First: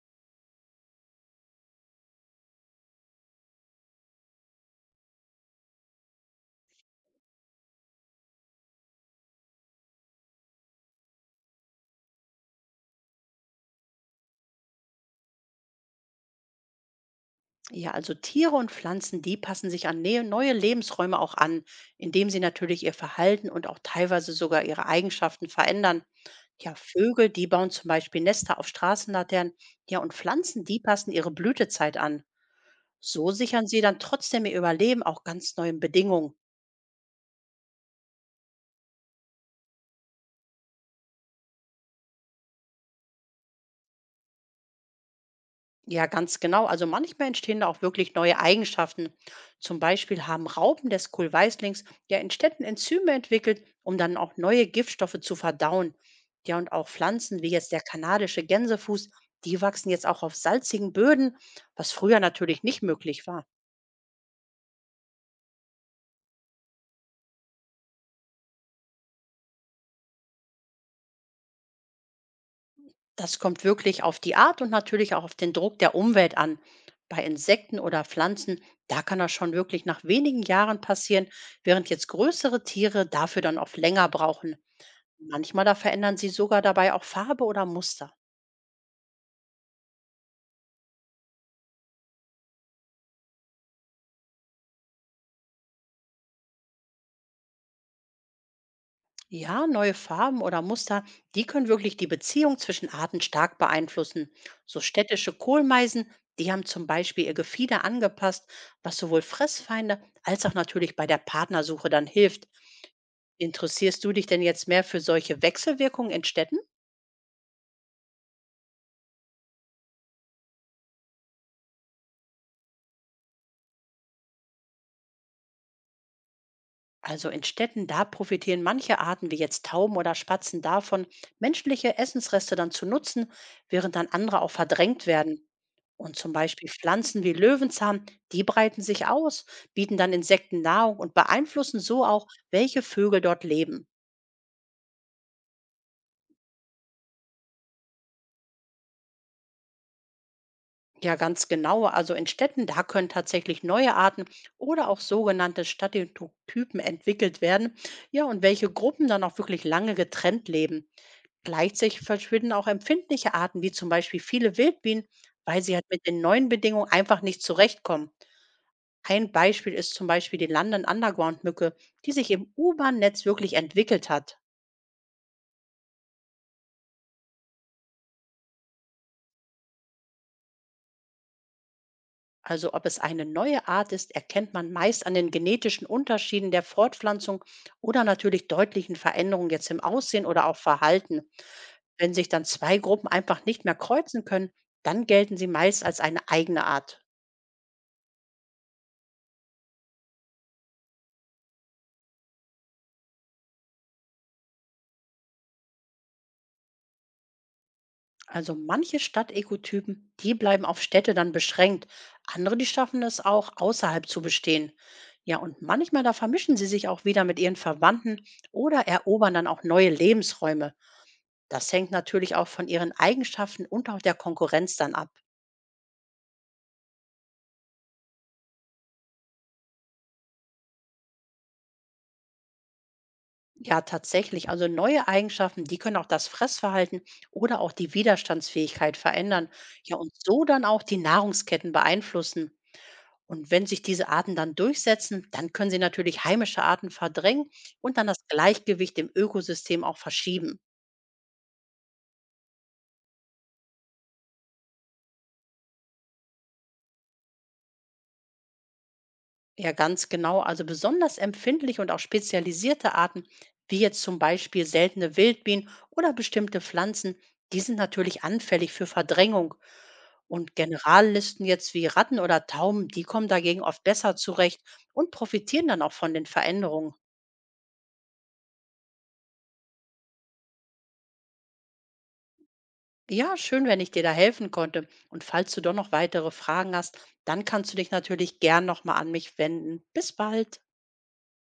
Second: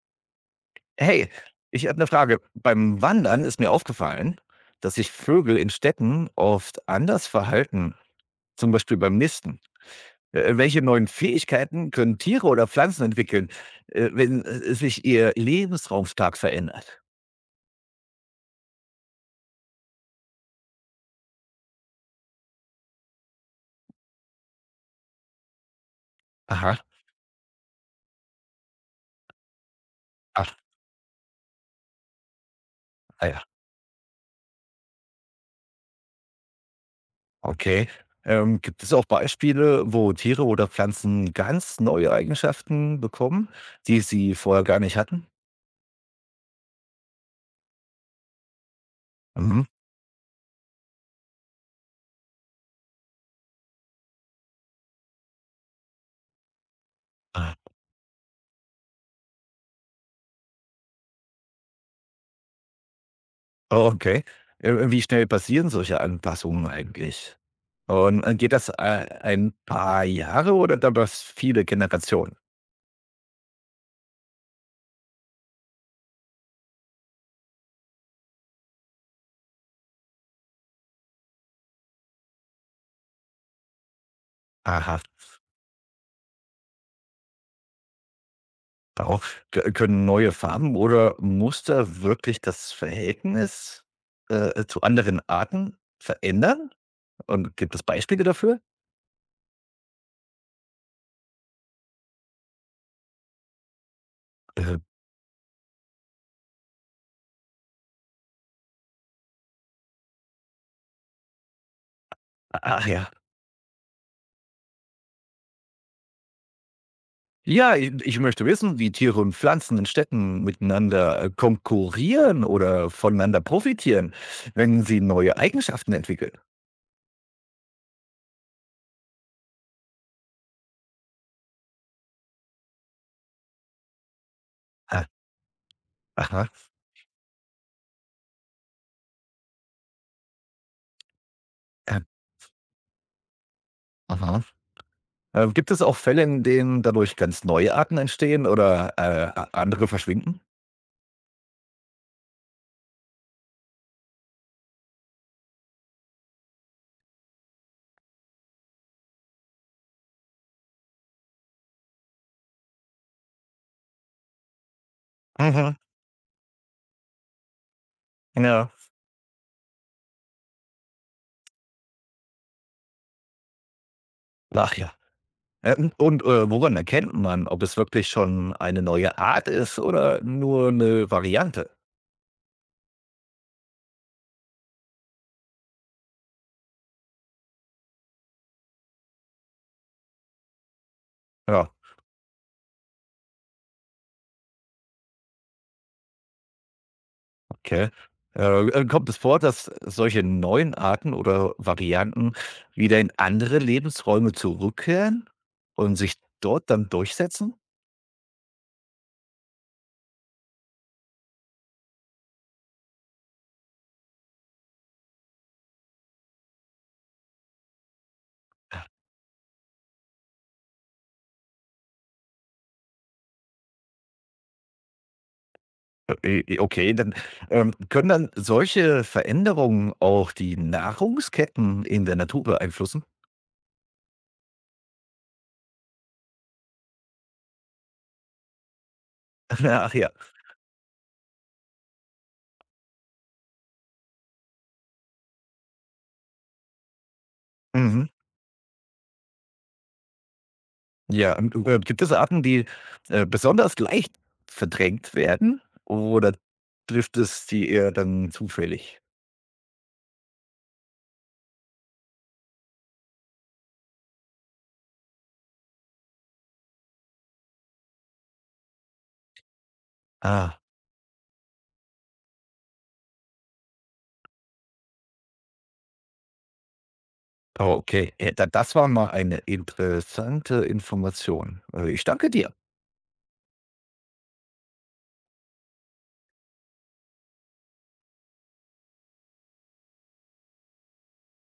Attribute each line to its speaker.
Speaker 1: Hey, ich habe eine Frage. Beim Wandern ist mir aufgefallen, dass sich Vögel in Städten oft anders verhalten, zum Beispiel beim Nisten. Welche neuen Fähigkeiten können Tiere oder Pflanzen entwickeln, wenn, sich ihr Lebensraum stark verändert?
Speaker 2: Ja, also Tiere und Pflanzen, die passen sich an neue Lebensräume auch an, indem sie natürlich ihr Verhalten und auch teilweise sogar ihre Eigenschaften verändern. Ja,
Speaker 1: Aha,
Speaker 2: Vögel, die bauen zum Beispiel Nester auf Straßenlaternen. Ja, und
Speaker 1: ach,
Speaker 2: Pflanzen, die passen ihre Blütezeit an.
Speaker 1: ah
Speaker 2: So
Speaker 1: ja,
Speaker 2: sichern sie dann trotzdem ihr Überleben auch ganz neuen Bedingungen.
Speaker 1: okay. Gibt es auch Beispiele, wo Tiere oder Pflanzen ganz neue Eigenschaften bekommen, die sie vorher gar nicht hatten?
Speaker 2: Ja, ganz genau. Also manchmal entstehen da auch wirklich neue Eigenschaften.
Speaker 1: Mhm.
Speaker 2: Zum Beispiel haben Raupen des Kohlweißlings ja in Städten Enzyme entwickelt, um dann auch neue Giftstoffe zu verdauen. Ja, und auch Pflanzen wie
Speaker 1: Ah,
Speaker 2: jetzt der kanadische Gänsefuß, die wachsen jetzt auch auf salzigen Böden, was früher natürlich nicht möglich war.
Speaker 1: okay. Wie schnell passieren solche Anpassungen eigentlich? Und, geht das, ein paar Jahre oder dauert das viele Generationen?
Speaker 2: Das kommt wirklich auf die Art und natürlich auch auf den Druck der Umwelt an. Bei Insekten oder Pflanzen, da kann das schon wirklich nach wenigen Jahren passieren, während jetzt größere Tiere dafür dann oft länger brauchen.
Speaker 1: Aha,
Speaker 2: Manchmal, da verändern sie sogar dabei auch Farbe oder Muster.
Speaker 1: darauf K können neue Farben oder Muster wirklich das Verhältnis, zu anderen Arten verändern? Und gibt es Beispiele dafür?
Speaker 2: Ja, neue Farben oder Muster, die können wirklich die Beziehung zwischen Arten stark beeinflussen.
Speaker 1: Äh.
Speaker 2: So städtische Kohlmeisen, die haben zum Beispiel ihr Gefieder angepasst, was sowohl Fressfeinde als auch natürlich bei der Partnersuche dann hilft.
Speaker 1: Ach ja.
Speaker 2: Interessierst du dich denn jetzt mehr für solche Wechselwirkungen in Städten?
Speaker 1: Ja, i ich möchte wissen, wie Tiere und Pflanzen in Städten miteinander, konkurrieren oder voneinander profitieren, wenn sie neue Eigenschaften entwickeln.
Speaker 2: Also in Städten, da profitieren manche Arten wie jetzt Tauben oder Spatzen davon, menschliche Essensreste dann zu nutzen, während dann andere auch verdrängt
Speaker 1: Ah,
Speaker 2: werden. Und zum
Speaker 1: aha.
Speaker 2: Beispiel Pflanzen wie Löwenzahn, die breiten sich aus, bieten dann Insekten Nahrung und beeinflussen
Speaker 1: Äh,
Speaker 2: so auch, welche Vögel dort leben.
Speaker 1: aha, mhm. Gibt es auch Fälle, in denen dadurch ganz neue Arten entstehen oder, a andere verschwinden?
Speaker 2: Ja, ganz genau. Also in Städten, da können tatsächlich neue Arten oder auch sogenannte Stadiotypen entwickelt werden. Ja, und welche Gruppen dann auch wirklich lange getrennt leben. Gleichzeitig verschwinden auch empfindliche Arten, wie zum Beispiel viele Wildbienen, weil
Speaker 1: Mhm,
Speaker 2: sie halt mit den neuen Bedingungen einfach nicht zurechtkommen.
Speaker 1: ja.
Speaker 2: Ein Beispiel ist zum Beispiel die London Underground-Mücke, die sich im U-Bahn-Netz wirklich entwickelt hat.
Speaker 1: Ach ja. Und woran erkennt man, ob es wirklich schon eine neue Art ist oder nur eine Variante?
Speaker 2: Also ob es eine neue Art ist, erkennt man meist an den genetischen Unterschieden der Fortpflanzung oder natürlich deutlichen Veränderungen jetzt im Aussehen oder auch Verhalten.
Speaker 1: Ja,
Speaker 2: Wenn sich dann zwei Gruppen einfach nicht mehr kreuzen können, dann gelten sie meist als eine eigene Art.
Speaker 1: okay. Kommt es vor, dass solche neuen Arten oder Varianten wieder in andere Lebensräume zurückkehren und sich dort dann durchsetzen?
Speaker 2: Also manche Stadtekotypen, die bleiben auf Städte dann beschränkt. Andere, die schaffen es auch, außerhalb zu bestehen. Ja, und manchmal, da vermischen sie sich auch wieder mit ihren Verwandten oder erobern dann auch neue Lebensräume. Das hängt natürlich auch von ihren Eigenschaften und auch der Konkurrenz dann ab.
Speaker 1: Okay, dann, können dann solche Veränderungen auch die Nahrungsketten in der Natur beeinflussen?
Speaker 2: Ja, tatsächlich. Also neue Eigenschaften, die können auch das Fressverhalten oder auch die Widerstandsfähigkeit verändern.
Speaker 1: Ach
Speaker 2: Ja,
Speaker 1: ja.
Speaker 2: und so dann auch die Nahrungsketten beeinflussen. Und wenn sich diese Arten dann durchsetzen, dann können sie natürlich heimische Arten verdrängen und
Speaker 1: Mhm.
Speaker 2: dann das Gleichgewicht im Ökosystem auch verschieben.
Speaker 1: Ja, und, gibt es Arten, die, besonders leicht verdrängt werden oder trifft es die eher dann zufällig?
Speaker 2: Ja, ganz genau. Also besonders empfindliche und auch spezialisierte Arten, wie jetzt zum Beispiel seltene Wildbienen oder bestimmte Pflanzen, die sind natürlich anfällig für Verdrängung. Und
Speaker 1: Ah,
Speaker 2: Generallisten jetzt wie Ratten oder Tauben, die kommen dagegen oft besser zurecht und profitieren dann auch von den Veränderungen.
Speaker 1: oh, okay. Ja, da das war mal eine interessante Information. Ich danke dir.
Speaker 2: Ja, schön, wenn ich dir da helfen konnte. Und falls du doch noch weitere Fragen hast, dann kannst du dich natürlich gern nochmal an mich wenden. Bis bald.